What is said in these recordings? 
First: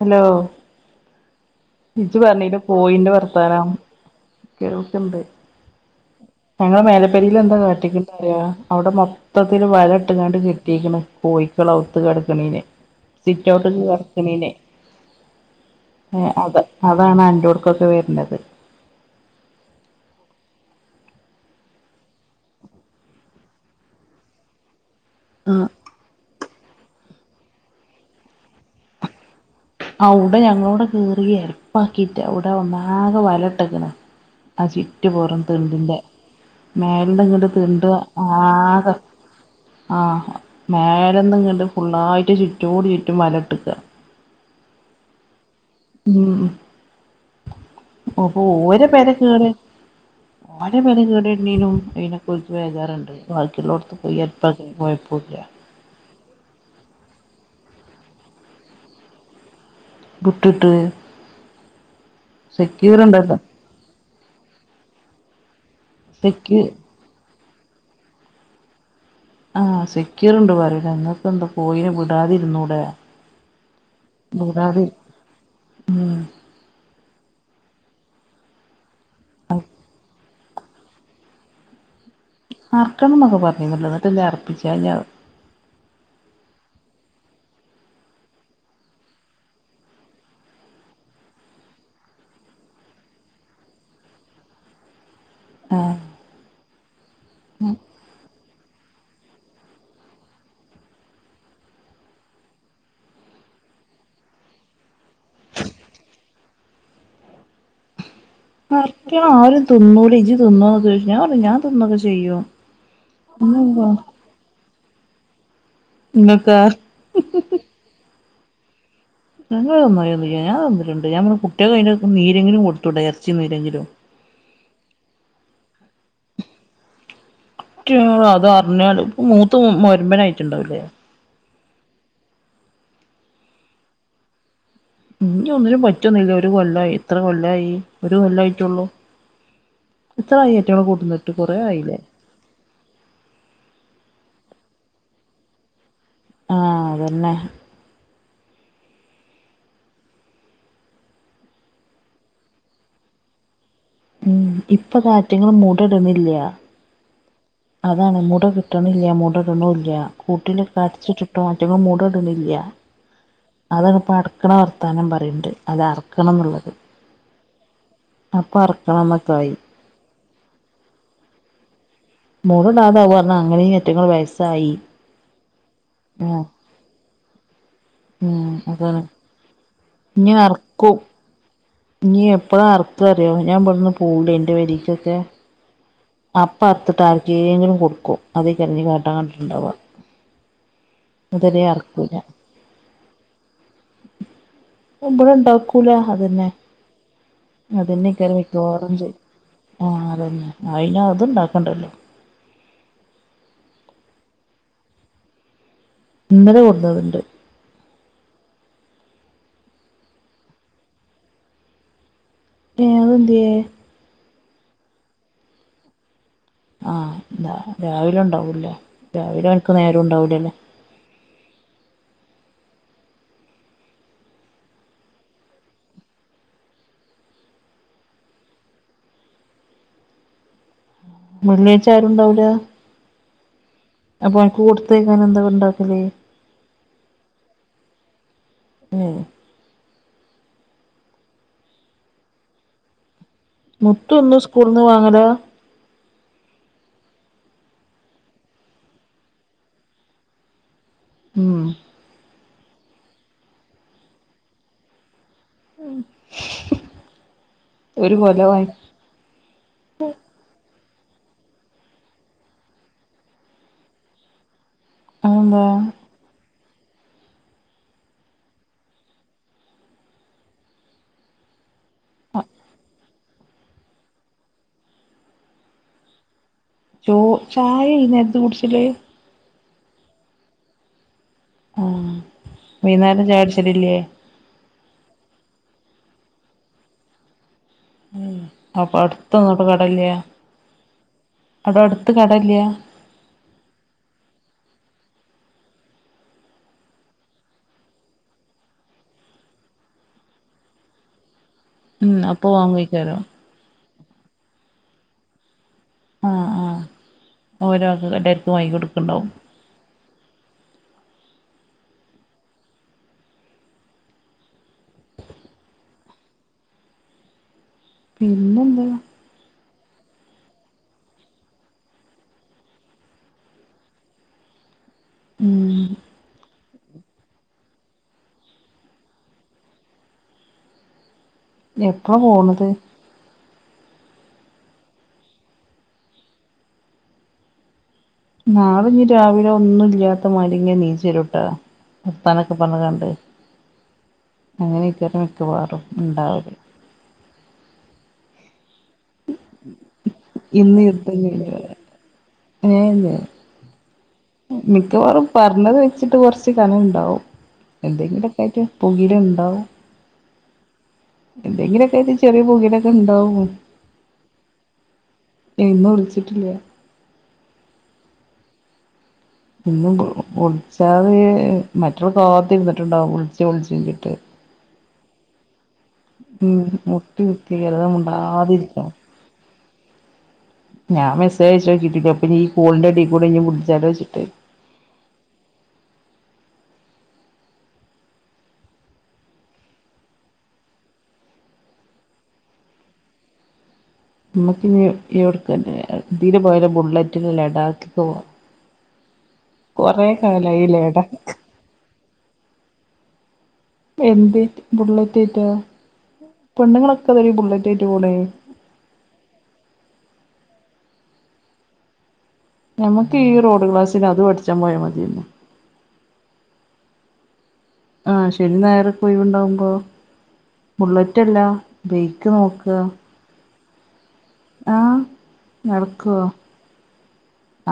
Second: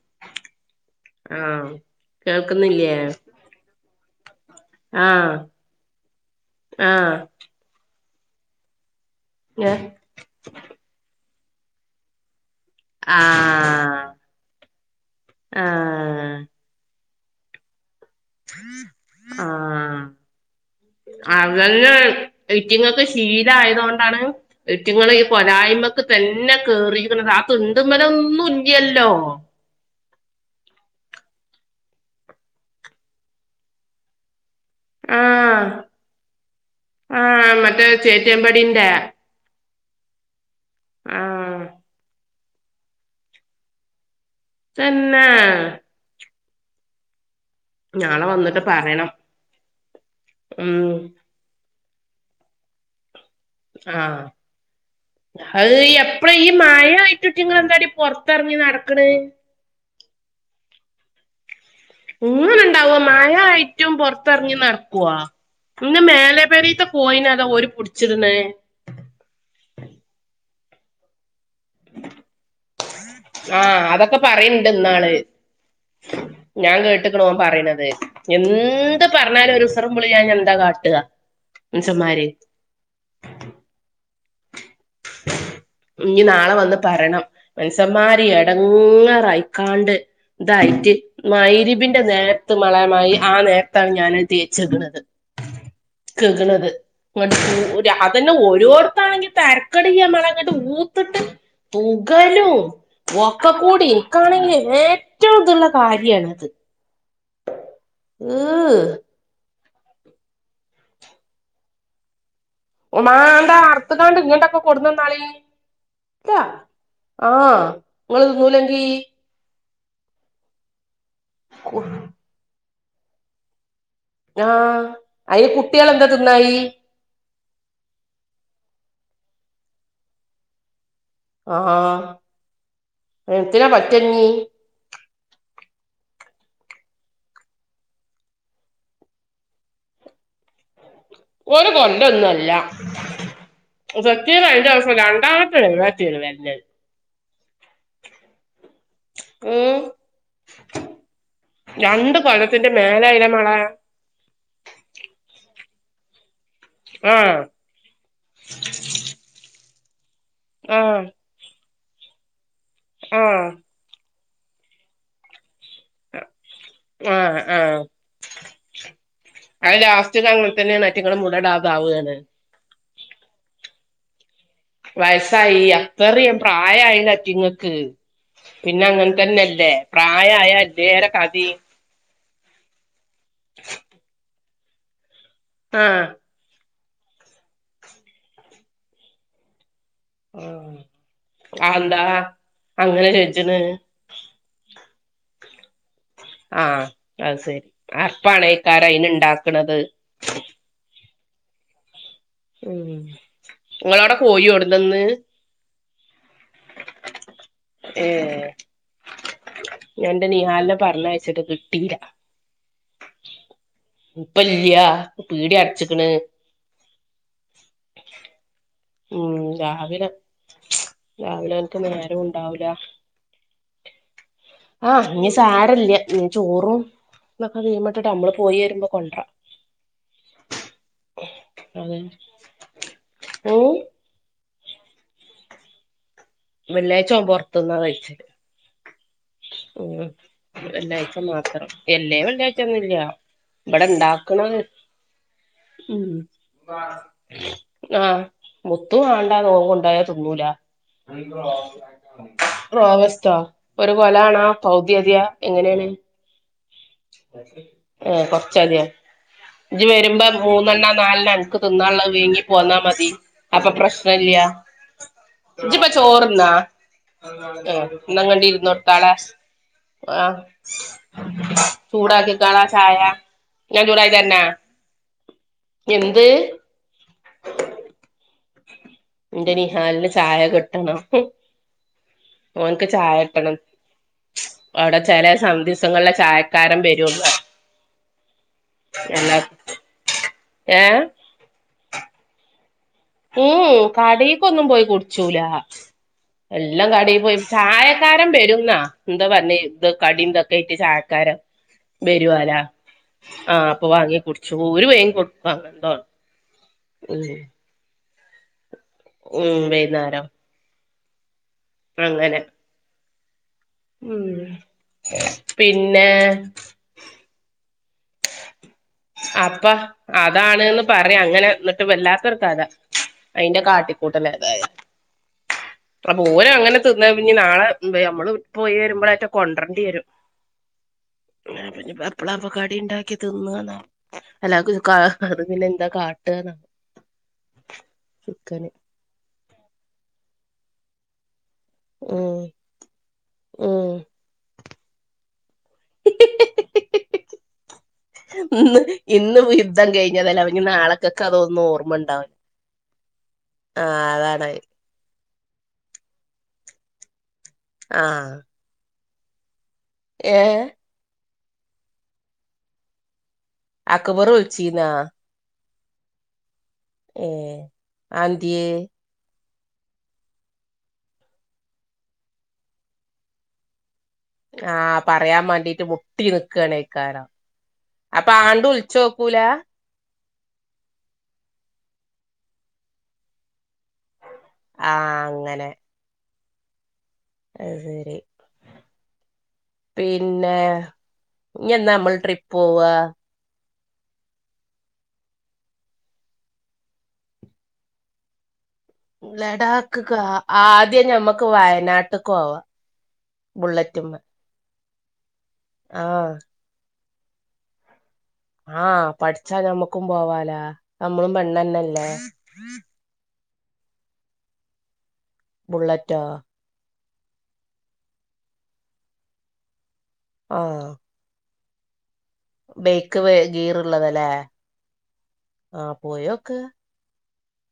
Hello ആഹ് ഇജ്ജ് പർഞീലെ കേൾക്കുന്നില്ലേ പൂയിന്റെ വർത്താനം. കേൾക്ക്ണ്ട് ആഹ് ഞങ്ങള് ആഹ് മേലപ്പരിൽ എന്താ കാറ്റിക്കും അവിടെ ഞ മൊത്തത്തില് വല ഇട്ട്ങ്ങാണ്ട് കെട്ടീരിക്കണ് കോഴിക്കളത്ത് കടക്കണനെ സിറ്റ് ഔട്ട്ക്കെ ആഹ് കറക്കണീനേ ആഹ് ഏഹ് അത് അതാണ് അന്റോഡ്ക്കൊക്കെ വര്ണത് ആഹ് അതന്നെ റ്റിങ്ങൾക്ക് ശീലായതുക കൊണ്ടാണ് റ്റുങ്ങൾ കൊലായ്മക്ക് തന്നെ കേറിക്ക ആ തുണ്ടുമലൊന്നും ഇല്ല്യല്ലോ അവ്ടെ ഞങ്ങളോട് കറി ഏര്പ്പാക്കിട്ട് അവിടെ ഒന്നാകെ വല ഇട്ടക്കണ് അജി കറ്റുപറ ആഹ് തിണ്ടിന്റെ മേല ഇങ്ങിട്ട ആഹ് മറ്റേ തിണ്ട് ചേറ്റിയമ്പടിന്റെ ആകെ ആഹ് ആഹ് മേലന്ന്ങ്ങട്ട് ഫുുള്ളായിട്ട് ചുറ്റോഡ് ചുറ്റും വല ഇട്ടക്ക തന്നേ ഉം നാളെ ഓപ്പൊ വന്നിട്ട് ഓര പറയണം പേരെ കേട് ഓര ഉം പേര് കേടെ ഇന്നീനും അയ്നെകൊല്ക്ക് വേജാറുണ്ട് ബാക്കിയുള്ളോടത്ത് പോയി അരപ്പാക്ക്യ കൊഴപ്പല്ല അയ് എപ്പഴ ഈ മായ വറ്റുട്ടിങ്ങ എന്താടി പൊറത്തിറങ്ങി നടക്കണ് ബുട്ടുട്ടെ ഇങ്ങനെുണ്ടാവുവ മഴായിട്ടും പുറത്തിറങ്ങി നടക്കുവ ഇങ്ങ മേല സെക്യൂ പേരതെ പോയിനതാ ഓര് പിടിച്ചിരുന്നേ ആഹ് സെക്യൂർണ്ട് പറിന് ങ്ങക്കന്താ പോയിന് വിടാതിരുന്നൂടെ ആഹ് അതൊക്കെ പറയണ്ട് വിടാതി ഇന്നാള് ഞാൻ കേട്ടിക്കണ് ഓന് പറയണുന്നത് എന്ത് പറഞ്ഞാലും ഒരുസറം പളില്ലാഞ്ഞന്താ കാട്ട മൻസ്സമാര് ആർക്കണംന്നൊക്കെ പറഞ്ഞുന്നല്ല എന്നിട്ടല്ലേ അർപ്പിച്ച ഞാ ഇഞ് നാളെ വന്ന് പറണം മൻസമ്മാര് എടങ്ങാറായിക്കാണ്ട് ഇതായിട്ട് മൈരിവിന്റെ നേരത്ത് മളെ ആ നേരത്താണ് ഞാൻ തേച്ചേക്ണത് ആഹ് കക്ണത് അതന്നെ ഓരോത്താണെങ്കി തരക് ക്കട മളങ്ങിട്ട് ഊത്തിട്ട് പൂകലും ഒക്ക കൂടി ഇനിക്കാണെങ്കി ഏറ്റവും ഇതുള്ള കാര്യണ അത് വര്ട്യാ ആരും തിന്നൂല, ഇജ്ജ് തിന്നോ ന്നൊക്കെ ചോയ്ച്ച്. ഞാൻ പർഞ്ഞ്. ഞാൻ തിന്നൊക്കെ ചെയ്യും ഉമാണ്ട ഇങ്ങക്കെന്താ അറത്ത കാണ്ട് ഇങ്ങോട്ടൊക്കെ കൊടുന്നുന്നാളി അല്ല ഇങ്ങക്കാ ആഹ് നിങ്ങ തിന്നൂലെങ്കി ഞങ്ങള് നന്നായി ഞൻ തന്നിട്ടുണ്ട് ഞമ്മുടെ കുട്ടികെ കയി നീരെങ്കിലും കൊടുത്തുട്ടേ ഇറച്ചി നീരെങ്കിലും ആഹ് അയ്യ കുട്ടികൾ എന്താ തിന്നായി [unintelligible] അതർഞ്ഞാല് പ്പ മൂത്തമൊരുമ്പന യിട്ടുണ്ടാവുല്ലേ ആഹ് എത്തിന പറ്റഞ്ഞീ ഇഞ് ഒന്നിനും പറ്റൊന്നില്ല ഒരു കൊല്ലയി ഇത്ര കൊല്ലയി ഒരു കൊല്ലയിട്ടുള്ളൂ [unintelligible] ഒര് ആയില്ലേ കൊല്ലോന്നുയല്ല സക്കീറായന്റാ സം [unintelligible] ആഹ് അതുന്നെ ഓ [inaudible] രണ്ട് കൊല്ലത്തിന്റെ മേലായീലെ മളെ ഉം ഇപ്പൊ കാറ്റങ്ങൾ മുട ഇട്ണില്ല ആഹ് അതാണ് മുട കിട്ട്ണില്ല. മുട ഇട്ണൂല്യ കൂട്ടില് ആഹ് കടച്ചു ട്ടോറ്റങ്ങള് മൂട ഇട്ണില്ല ആഹ് അതാണ് ഇപ്പം അറ്ക്ക്ണ വർത്താനം പറയ്ണ്ട് അത അറക്കണം ഇന്ന്ള്ളത് ആഹ് ആഹ് അപ്പം അറക്കണം എന്ന് ഒക്കെ ആയി പറ്റുക അങ്ങൻ തന്നേണ്. അറ്റങ്ങളും മുടടാതാവാണ് മൂട ടാതാവ പറ്ഞ്ഞ അങ്ങനെ ഇറ്റങ്ങള് വയസ്സായി വയസ്സായി അത്തറിം ആഹ് പ്രായ ആയില്ലറ്റിങ്ങക്ക് ഉം പിന്നെ അതാണ് അങ്ങൻ തന്നെ അല്ലേ. പ്രായായ അല്ലേറെ കഥി നീ എപ്പഴാ ആറ്ക്ക അറിയോ. ഞാൻ ഇ ബെടുന്ന് പോവൂലെ ഇന്റെ പേരിക്കൊക്കെ ആഹ് അപ്പ അറ്ത്ട്ട് ആര്ക്കേങ്കിലും കൊട്ക്കും. അതേയ്ക്കാര [unintelligible] ക്കാട്ടാ ഇണ്ടാവ ആഹ് അഎന്താ അങ്ങനെച്ചെജ്ണ് ഉമ്പുണ് ഇണ്ടാക്കൂല അതെന്നെ ആഹ് അത് ശരി അതെന്നെക്കാരം അർപ്പാണേക്കാരം മിക്കവാറും അയ്ന് ജൈ ഇണ്ടാക്ക്ണത് അഹ് അതെന്നെ അയിന് അത്ണ്ടാക്കണ്ടല്ലോ ഉം ഇങ്ങളോടെ കോയൊട്ന്നന്ന് ഇന്നലെ കൊട്ന്നത്ണ്ട് ഏപ് ഞാ ഇന്റെ നീഹാൽനെ പർഞ്ഞയ്ച്ചിട്ട് കിട്ടീല്ല ഏഹ്.. അതെന്തേ ഇപ്പല്ല്യ പീടി അട്ച് ക്ക്ണ് ആഹ്. ന്താ രാവിലെ ഉണ്ടാവൂല. ഉം രാവിലെ ഓൻക് നേരോം രാവിലെ ഇണ്ടാവൂലല്ലൊ രാവിലെ അൻക്ക് നേരോം ഇണ്ടാവുല ആഹ് ഇഞ്ഞി സാരല്ല ഇഞ് ചോറും ഇന്നൊക്കെ വീമട്ട്ട്ട് അമ്ള് പോയേ രുമ്പോ കൊന്റ്ര ഉം [unintelligible] ഊം അപ്പൊ കൂടിത് ത്തേയ്ക്കാൻ എന്താ കൊണ്ടാക്കല് വെള്ളി ആയ്ച്ചോം പൊർത്ത്ന്നാ കൈച്ചല് ഉം ഇഞ് വ വെള്ളിയ്ച മാത്രം എല്ലെ വെള്ളിയ്ചൊന്നുല്യാ മുത്തു ഒന്നും സ്കൂള്ന്ന് വാങ്ങലാ ഉം. വാ ആഹ് മുത്തു വാണ്ടാ നോവുണ്ടായ തിന്നൂല ഉം റോ വെസ്‌റ്റൊ ഒരുകൊലാണോ പൗത്യ ത്യൊ എങ്ങനേണ് ഒരു ഏഹ്.. കൊലവായി കൊർച്ചദ്യോ ഇജ് വെര്മ്പോ മൂന്നെണ്ണ നാൽണ അൻക്ക് തിന്നാള്ളഹ് വേങ്ങി പോന്നാ മതി അപ്പൊ പ്രശ്നല്ല്യ അതെന്താ ഇജ്പ്പൊ ചോറ്ന്നാ അ.. ന്നാ ങ്ക്ണ്ടിരി നോട്താളാ ആഹ്.. ചൂടാകികാളാ ചായാ ഞാൻചൂടാകിതെര്നാ എന്ത്.. ശോ.. ചായെ ഇന്നേര്ത്ത് കുട്ച്ചല് ഇന്റെ നിഹാല്ന് ചായ കിട്ടണം ആഹ് ഓൻക്ക് വൈന്നേരം ചായ ചായട്ടണം കുടിച്ചലില്ലേ അവ്ടെ ചെലെ സന്ദിസങ്ങളില് ചായക്കാരൻ വരോൾ ഉം. അപ്പൊട്ത്തൊന്നോട് കടെല്യെ. ഏഹ് അപ്പൊട്ത്ത് കട ഇല്യാ ഉം ഉം കടീക്കൊന്നും പോയികുടിച്ചൂല. എല്ലാം കടിപോയി ചായക്കാരൻ ബെരുന്നാ ബന്താ പർന്നെ ഇത് കടിന്തൊക്കെയ്ട്ട് ചായക്കാരൻ ർ.. ബെരൊലാ ആഹ് അപ്പൊ വാങ്ങി കുട്ച്ചു ഒരുയയും കൊട്ത ട്ടോ ആഹ് ആഹ് ഓരോൾടെ ക്കെ [unintelligible] കൊട്ക്കണ്ടാവും ഉം വൈന്നാരം അങ്ങനെ ഉം പിന്നെ പിന്നെന്താ അപ്പ അതാണ്ന്ന് പറൈ അങ്ങനെ ന്ന്ട്ട് വല്ലാത്തൊർ കഥ അയിന്റെ കാട്ടിക്കൂട്ടല് എതായല് ഉം അപൊല് അങ്ങനെ ത്ന്നഞ് നാളെ അമ്മള് പോയിര്മ്പോറ്റെ കൊണ്ട്രാണ്ടിരും എപ്പൊ എപ്പളാപ്പൊ പോണത് കടി ഇണ്ടാക്കി തിന്നണ് അല്ലാ ക് കാ അത് പിന്നെ ന്താ കാട്ട്ന്ന നാളെഞ്ഞി രാവിലെ ഒന്നും ഇല്യാത്തമാരിങ്ങൻ നീചെരുട്ട ഉം വർത്താനൊക്കെ പറഞ്ങ്ങാണ്ട് ഉം അങ്ങനെര്ക്ക മിക്കവാറും ഇണ്ടാവ് [unintelligible] ഇന്ന് ഇന്ന്പോയി യുദ്ധം കഴിഞ്ഞതല്ലേ അവ ഇന്ന് യുദ്ധം നാളെക്കൊക്കെ കഴിഞ്ഞു അതോന്ന് പറയാ. ഓർമ്മ ഉണ്ടാവാൻ ഏഹ് ന്ന് ആഹ് അതാണ് മിക്കവാറും പറഞ്ഞത് വെച്ചിട്ട് കുറച്ച് കനംഉണ്ടാവും ആഹ് എന്തെങ്കിലുമൊക്കെ ആയിട്ട് പുകില ഉണ്ടാവും ഏഹ് എന്തെങ്കിലുമൊക്കെ ആയിട്ട് ചെറിയ പുകിലൊക്കെ ഉണ്ടാവുമോ? അക്ക്ബറ് വിളിച്ചീനാ? എയ്ന്ന് വിളിച്ചിട്ടില്ല ഏഹ് അത് ന്ത്യേ? ഇന്നും ഒളിച്ചാത മറ്റരു കാകത്തി ഇരുന്നിട്ടുണ്ടാവും വിളിച്ച ഒളിച്ച കിട്ട് ആഹ് പറയാൻ വേണ്ടിട്ട് മുട്ടി ഉം മുട്ടി നിക്കണേക്കാലം കുത്തി വെറുതെ അപ്പൊ ആണ്ട് മുണ്ടാതിരിക്കണം വിളിച്ചോ? പോവുല ഞാൻ മെസ്സജ് ആക്കിട്ട് അപ്പഴ് ഈ കോളിന്റെടെകൂടി ഇനി വിളിച്ചാലോവെച്ച് ആഹ് അങ്ങനെ അത് ശെരി പിന്നെ ഇനി എന്നാ നമ്മൾ ട്രിപ്പ് പോവാ? നമ്മുക്കിനി ഇവിടേക്ക് തന്നെ പോയാല ബുള്ളറ്റില് ലഡാക്കക്കെ പോവാം ലഡാക്ക്ക്ക് കാലായി ആദ്യം ലഡാക്ക് ഞമ്മക്ക് വയനാട്ടിക്ക് പോവാം എന്തേ ബുള്ളറ്റേറ്റാ ആഹ് പെണ്ണുങ്ങളൊക്കെ അതെ ഒരു ബുള്ളറ്റ് ആയിട്ട് പോവുലെ ആഹ് പഠിച്ചാ ഞമ്മക്കും പോവാലാ നമ്മളും പെണ്ണന്നല്ലേ! നമുക്ക് ഈ റോഡ്ക്ലാസ്സിൽ അത് പഠിച്ചാ പോയാ മതിയാര്ന്ന് ബുള്ളറ്റോ? ആഹ് ശരി നേരെ ഒഴിവുണ്ടാവുമ്പോ ആഹ് ബുള്ളറ്റ്ല്ല ബയ്ക്ക് നോക്കുക ക്ക് ഗിയർള്ളതല്ലേ ആഹ് നടക്കുവോ?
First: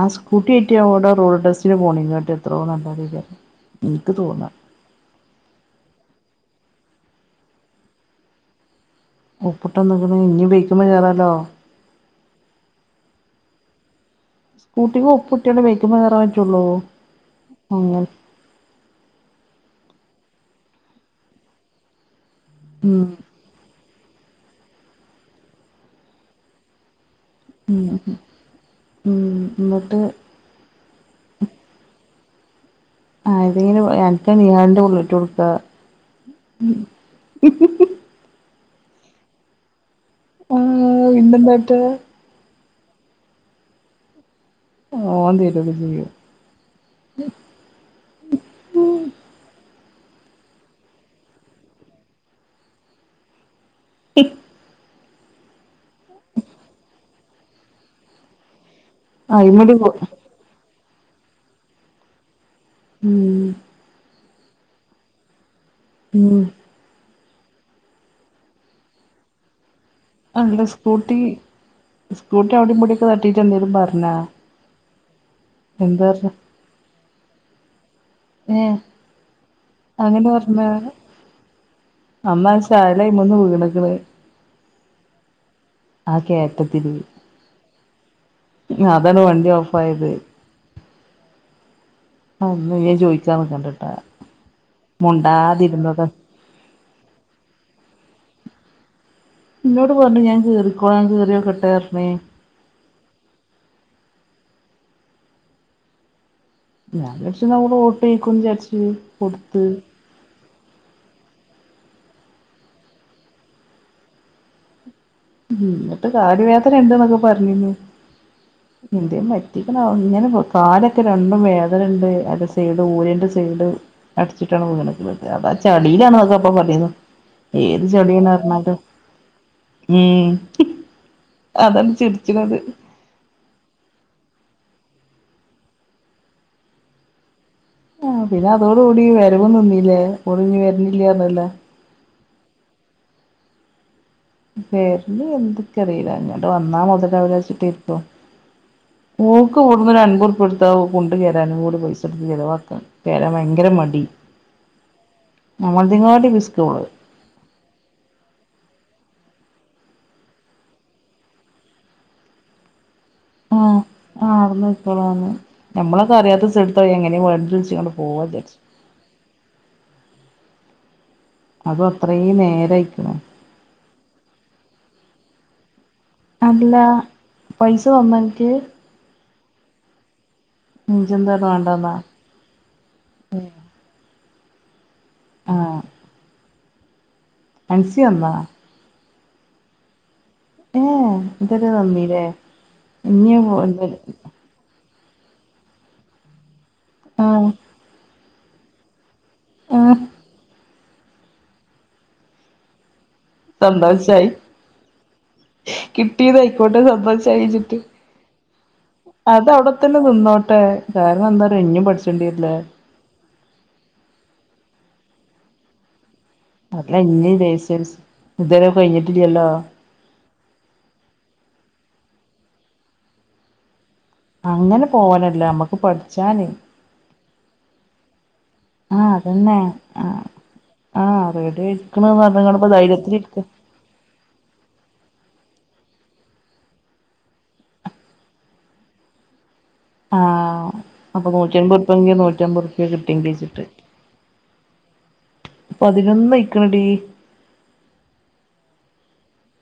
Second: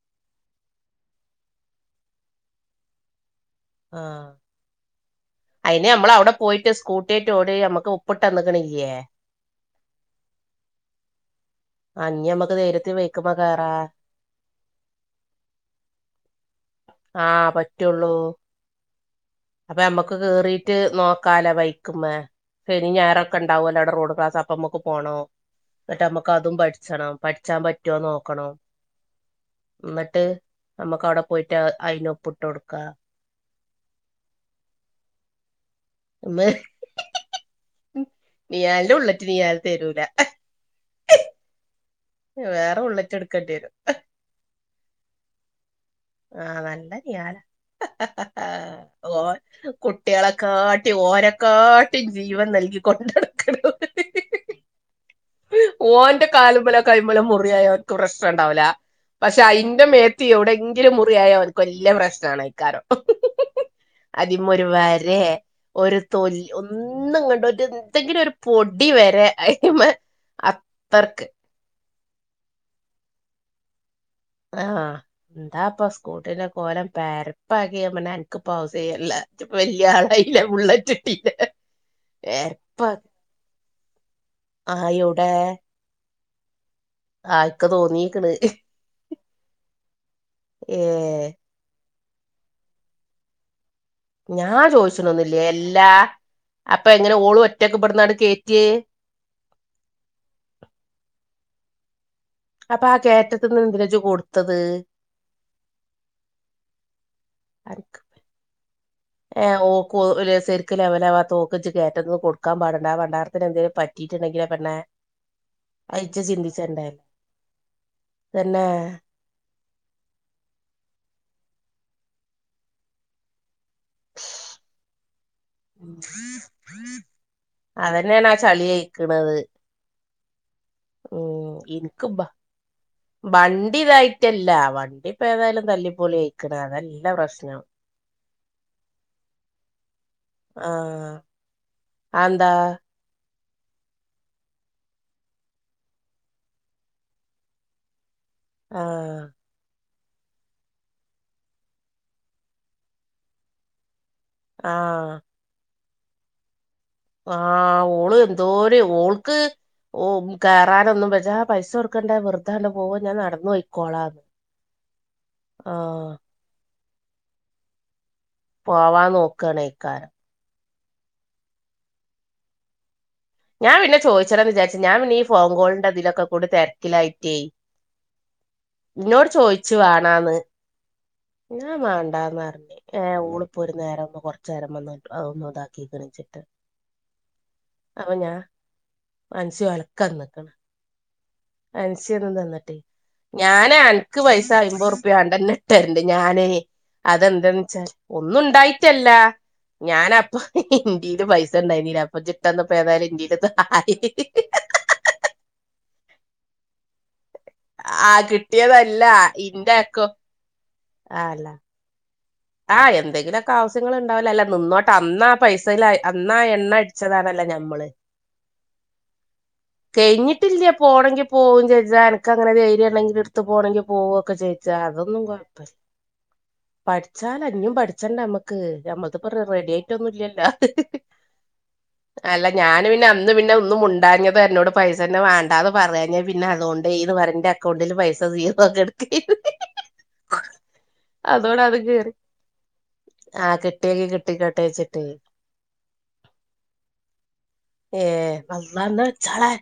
ആഹ് സ്കൂട്ടി കിട്ടിയാ അവിടെ റോഡ് ടെസ്സിന് പോണെക്കാട്ടി എത്രയോ നല്ലതാ ആഹ് അയിന് നമ്മള അവിടെ പോയിട്ട് സ്കൂട്ടിട്ട് ഓടി നമ്മുക്ക് ഒപ്പിട്ട്തന്നക്കണില്ലയേ! ഒപ്പിട്ട് നിൽക്കണ ഇനി വിളിക്കുമ്പോൾ കേറാല്ലോ! ആഹ് ഇനി നമ്മക്ക് നേരത്തെ ബയ്ക്കുമ്പോ കേറാ സ്കൂട്ടിക്ക് ഒപ്പ് കുട്ടിയാണ് വേക്കുമ്പോ കേറാൻ പറ്റുള്ളോ? ആഹ്! പറ്റുള്ളൂ! അപ്പൊ നമ്മുക്ക് കേറിട്ട് നോക്കാല ബൈക്ക്മേ ശനി ഉം ഞായറൊ- ക്ക ഉണ്ടാവും അല്ലടെ റോഡ് ക്ലാസ് അപ്പ അമ്മുക്ക് പോകണം എന്നിട്ട് മ്മക്ക് അതും പഠിച്ചണം പഠിച്ചാൻ പറ്റുവോന്ന് നോക്കണം എന്നിട്ട് നമുക്ക് അവിടെ പോയിട്ട് അയിന് ഒപ്പിട്ട് കൊടുക്കാം അതിന് അൻക്ക് നീയാന്റെ ബുള്ളിറ്റിലിട്ട് കൊടുക്ക ഉമ്മ ഹിഹി നീ്യാലിന്റെ ബുള്ളറ്റ് നീ്യാല് തരൂല ആഹ് ഇന്നത്താണ്ടാക്ക വേറെ ബുള്ളറ്റ് എടുക്കേണ്ടി വരും ഓൻ തരൊക്കെ ചെയ്യും ആഹ നല്ല ഞാറ ഹാ ഹാ ഓൻ കുട്ടികളെക്കാട്ടി ഓരെക്കാട്ടി ജീവൻ നൽകിക്കൊണ്ട നടുക്കണ ഓൻ ഇപ് ഓന്റെ കാലുമേലോ കയ്യ്മേലോ മുറിയായ അവർക്ക് പ്രശ്നംഉണ്ടാവില്ല പക്ഷെ അയിമല് അതിന്റെ മേത്ത് എവിടെങ്കിലും മുറിയായ അവനക്ക് വല്ലിയ പ്രശ്ന ആണ് ആയിക്കാരോ ഉം അതിമേം ഒരു വരെ ഒരു തൊൽ ഉം ഒന്ന് ഒന്നുംങ്ങണ്ട എന്തെങ്കിലും ഒരു പൊടി വരെ അതിന്മേ ആല്ല സ്കൂട്ടി സ്കൂട്ടി അവിടെ ടൊക്കെ തട്ടിട്ട് തന്തേലും പറഞ്ഞോ ആഹ് എന്താ ഇപ്പ സ്കൂട്ടീനെ കോലം പരപ്പാക്കിയ പിനെ പ ഏ അവസല്ലപ്പ വല്യ അങ്ങനെ ആളായില്ലേ ബുള്ളറ്റ് കിട്ടില്ല അമ്മാ ചായാല അയ്മന്ന് വീണക്ക് ണ് ആഹ് എവിടെ ആഹ് കേറ്റത്തില് ആഹ് ഇക്കെ തോന്നീക്കണ് അതാണ് വണ്ടി ഓഫ് ആയത് ഏഹ് അന്ന് ഒന്നും ഞാൻ ചോദിക്കാൻ നികണ്ടട്ടാ ഞാ ചോദിച്ചണൊന്നില്ലേ എല്ലാ അപ്പൊ എങ്ങനെ ഓളും ഒറ്റക്കെപ്പെെടുന്നട് കേറ്റി ഇന്നോട് പറഞ്ഞു ഞാൻ കയറിക്കോ ഞൻ കേറിയോ കെട്ടെനേ അപ്പൊ ആ കറ്റത്തി നിന്ന് എന്തിനെ ഇജ് കൊടുത്തത് ഞാൻ വിക്ഷം നമ്മൾ അനക്ക് ഓട്ടിക്കും വിചാരിച്ച് കൊടുത്ത് ശെരിക്കക്ക് ലവല ആ തോക്കച്ച് കയറ്റന്ന് കൊടുാൻ പാടണ്ടർത്തിന് ന്തേലും പറ്റീട്ടുണ്ടെങ്കോ പെണ്ണേ അത് എന്നിട്ട് ഇജ്ജ് കാല് വേദന ചിന്തിച്ചണ്ടേ ഉണ്ട്ന്നൊക്കെ പറഞ്ഞിനു തന്നെ എന്റെയും [unintelligible] ഇങ്ങനെ കാലൊക്കെ രണ്ടും വേദന ഉണ്ട് അത് സൈഡ് ഊരൻ്റെ സൈഡ്. അടിച്ചിട്ടാണ് വീണത് [unintelligible] ഉം. ചളിയിലാണെന്നൊക്കെ അപ്പ പറയുന്നു ഏത് ചെളിയ ഞാറഞ്ഞാട്ട്. [unintelligible] ത് ഉം അതാണ് ഇനിക്ക് ബ ചിരിച്ച്ണത്. വണ്ടി ഇതായിട്ടല്ല വണ്ടി ഇപ്പ ഏതായാലും തല്ലിപ്പോളി കയിക്കണ അതെല്ല പ്രശ്നം. ആഹ് പിന്നെ അതോട് കൂടി വരുമ നിന്നീല്ലേ ഓളിന്ന്‌വരുന്നില്ലാ പറഞ്ഞില്ലെ. ആന്താ വരല്ല് എന്താക്കറില്ല വന്ന മൊതലാവില്ലാച്ചിട്ടാക്കും. ആഹ് ഓക്ബട്ന്ന് അൻബദുർപിയ കൊടുത്താ ഓൻ കുണ്ട് കേറാനും കൂടി പൈസട്‌ത്ത് ചെലവാക്ക. വരാ ഭയങ്കര മടി ആഹ് നമ്മളങ്ങട്ടി പിസ്ക്ക ഓള്. ആഹ് ഓള് എന്തോര ഓൾക്ക്. ഓ കയറാനൊന്നും ബജ്ജ ആ പൈസ കൊടുക്കണ്ട വെറുതാണ്ട് പോവ ഞാൻ നട ആഹ് ആവുന്ന് ഇപ്പളാന്ന് ആഹ് നമ്മളൊത് അറിയാത്ത സ്ഥ [unintelligible] എങ്ങനെ വണ്ടി പിടിൾ ച്ചാണ്ട് പോവാന്ന് വിച്ചാരിച്ചാ പോവാൻ നോക്കണേക്കാരം. അത് അത്രയും നേരയിക്ക്ണ്. ഞാൻ പിന്നെ ചേയിച്ചണം വിച്ചാരിച്ചിനി ഞാൻ പിന്നെ ഫോൺ കോളിന്റെ ഇതില്. ക്കൊട് അല്ല തെരക്കിലായിട്ടെ പൈസ തന്നോ അൻക്ക് ഇന്നോട്ചോയിച്ചു വേണാന്ന്. ഇജ്ജ് എന്താണ് ഞാൻ വാണ്ടാന്നാ വേണ്ടർന്ന് ഏ ഓള്പ്പൊരു. നേരൊന്ന് കൊറച്ച് നേരം വന്ന്അതൊന്ന് ആഹ് താക്കീ ക്ക്ണീച്ചിട്ട് അൻസി അപ്പൊ തന്നാ ഞാൻ അൻസി ഒലക്കാ നിക്കണ് ഏഹ് ഇതുവരെ തന്നീലേ പൈസന്നും തന്നിട്ടില്ല ഇഞ്ഞ് ഞാനാ അൻക്ക് പൈസ അയ്മ്പറു വാണ്ടന്നെ ഇട്ടണ്ട് ഞാനേ ആഹ് അതെന്താന്ന് വെച്ചാ ഒന്നും ഉണ്ടായിട്ടല്ല. ആഹ് ഞാനപ്പൊ ന്റേല് പൈസണ്ടായിണ്ടാന്നില്ല അപ്പ ഇജ്ജ് ഇട്ടന്നപ്പം ഏതായാലും എന്റെല് സന്തോഷായി കിട്ടിയതായിക്കോട്ടെ സന്തോഷായി വെച്ചിട്ട്. ആ കിട്ടിയതല്ല ഇന്റെ അതവിടത്തന്നെ അക്കോ നിന്നോട്ടെ കാരണം എന്താർയോ ഇനിയും പഠിച്ചേണ്ടിരില്ലേ. ആഹ് എന്തെങ്കിലൊക്ക ആവശ്യങ്ങൾ ഇണ്ടാവുല്ലാ അല്ല നിന്നോട്ട അന്നാ ആഹ് പൈസയില അന്നാ എണ്ണ അല്ല ഇഞ്ഞ് അടിച്ചതാണല്ലേ ഞമ്മള് ലൈസൻസ് ഇതുവരെ കഴിഞ്ഞിട്ടില്ലല്ലോ കഴിഞ്ഞിട്ടില്ല പോണങ്കി പോവും ജെച്ചാ അനക്ക് അങ്ങനെ ധൈര്യാണ്ടാങ്കില് എടുത്ത് പോണെങ്കി പോവ ഒക്ക ചേയിച്ചാ അങ്ങനെ അതൊന്നും പോവലല്ല കൊഴപ്പില്ല നമ്മക്ക് പഠിച്ചാന് പഠി അല്ല ഇനീം പഠിച്ചെണ്ടെ നമ്മക്ക് നമ്മക്ക് റെഡിയായിട്ടൊന്നുല്ലല്ലാ ആ റെഡി അല്ല പറഞ്ഞ്ങ്ങാണ്ട് ഇപ്പ ഞാന് പിന്നെ അന്ന് ധൈര്യത്തിലിരിക്ക പിന്നെ ഒന്നും മുണ്ടാഞ്ഞത് എന്നോട് പൈസന്നെ വേണ്ടാന്ന് പറയാഞ്ഞാ പിന്നെ അതോണ്ടേന്ന് പറഞ് എന്റ അക്കൗണ്ടിൽ പൈസ നീ നൊക്കെടു [unintelligible] ആഹ് അപ്പൊ നൂറ്റിയമ്പത് റുപ്യ കേറി ഇനി നൂറ്റമ്പത് റുപ്യാ കിട്ടിണ്ടെ ആ വെച്ചിട്ട് കിട്ടിയെങ്കി കിട്ടിക്കോട്ടെ വെച്ചിട്ട് പതിനൊന്നായിക്കണ ടീ ഏ വന്ന എന്ന വെച്ചോളെ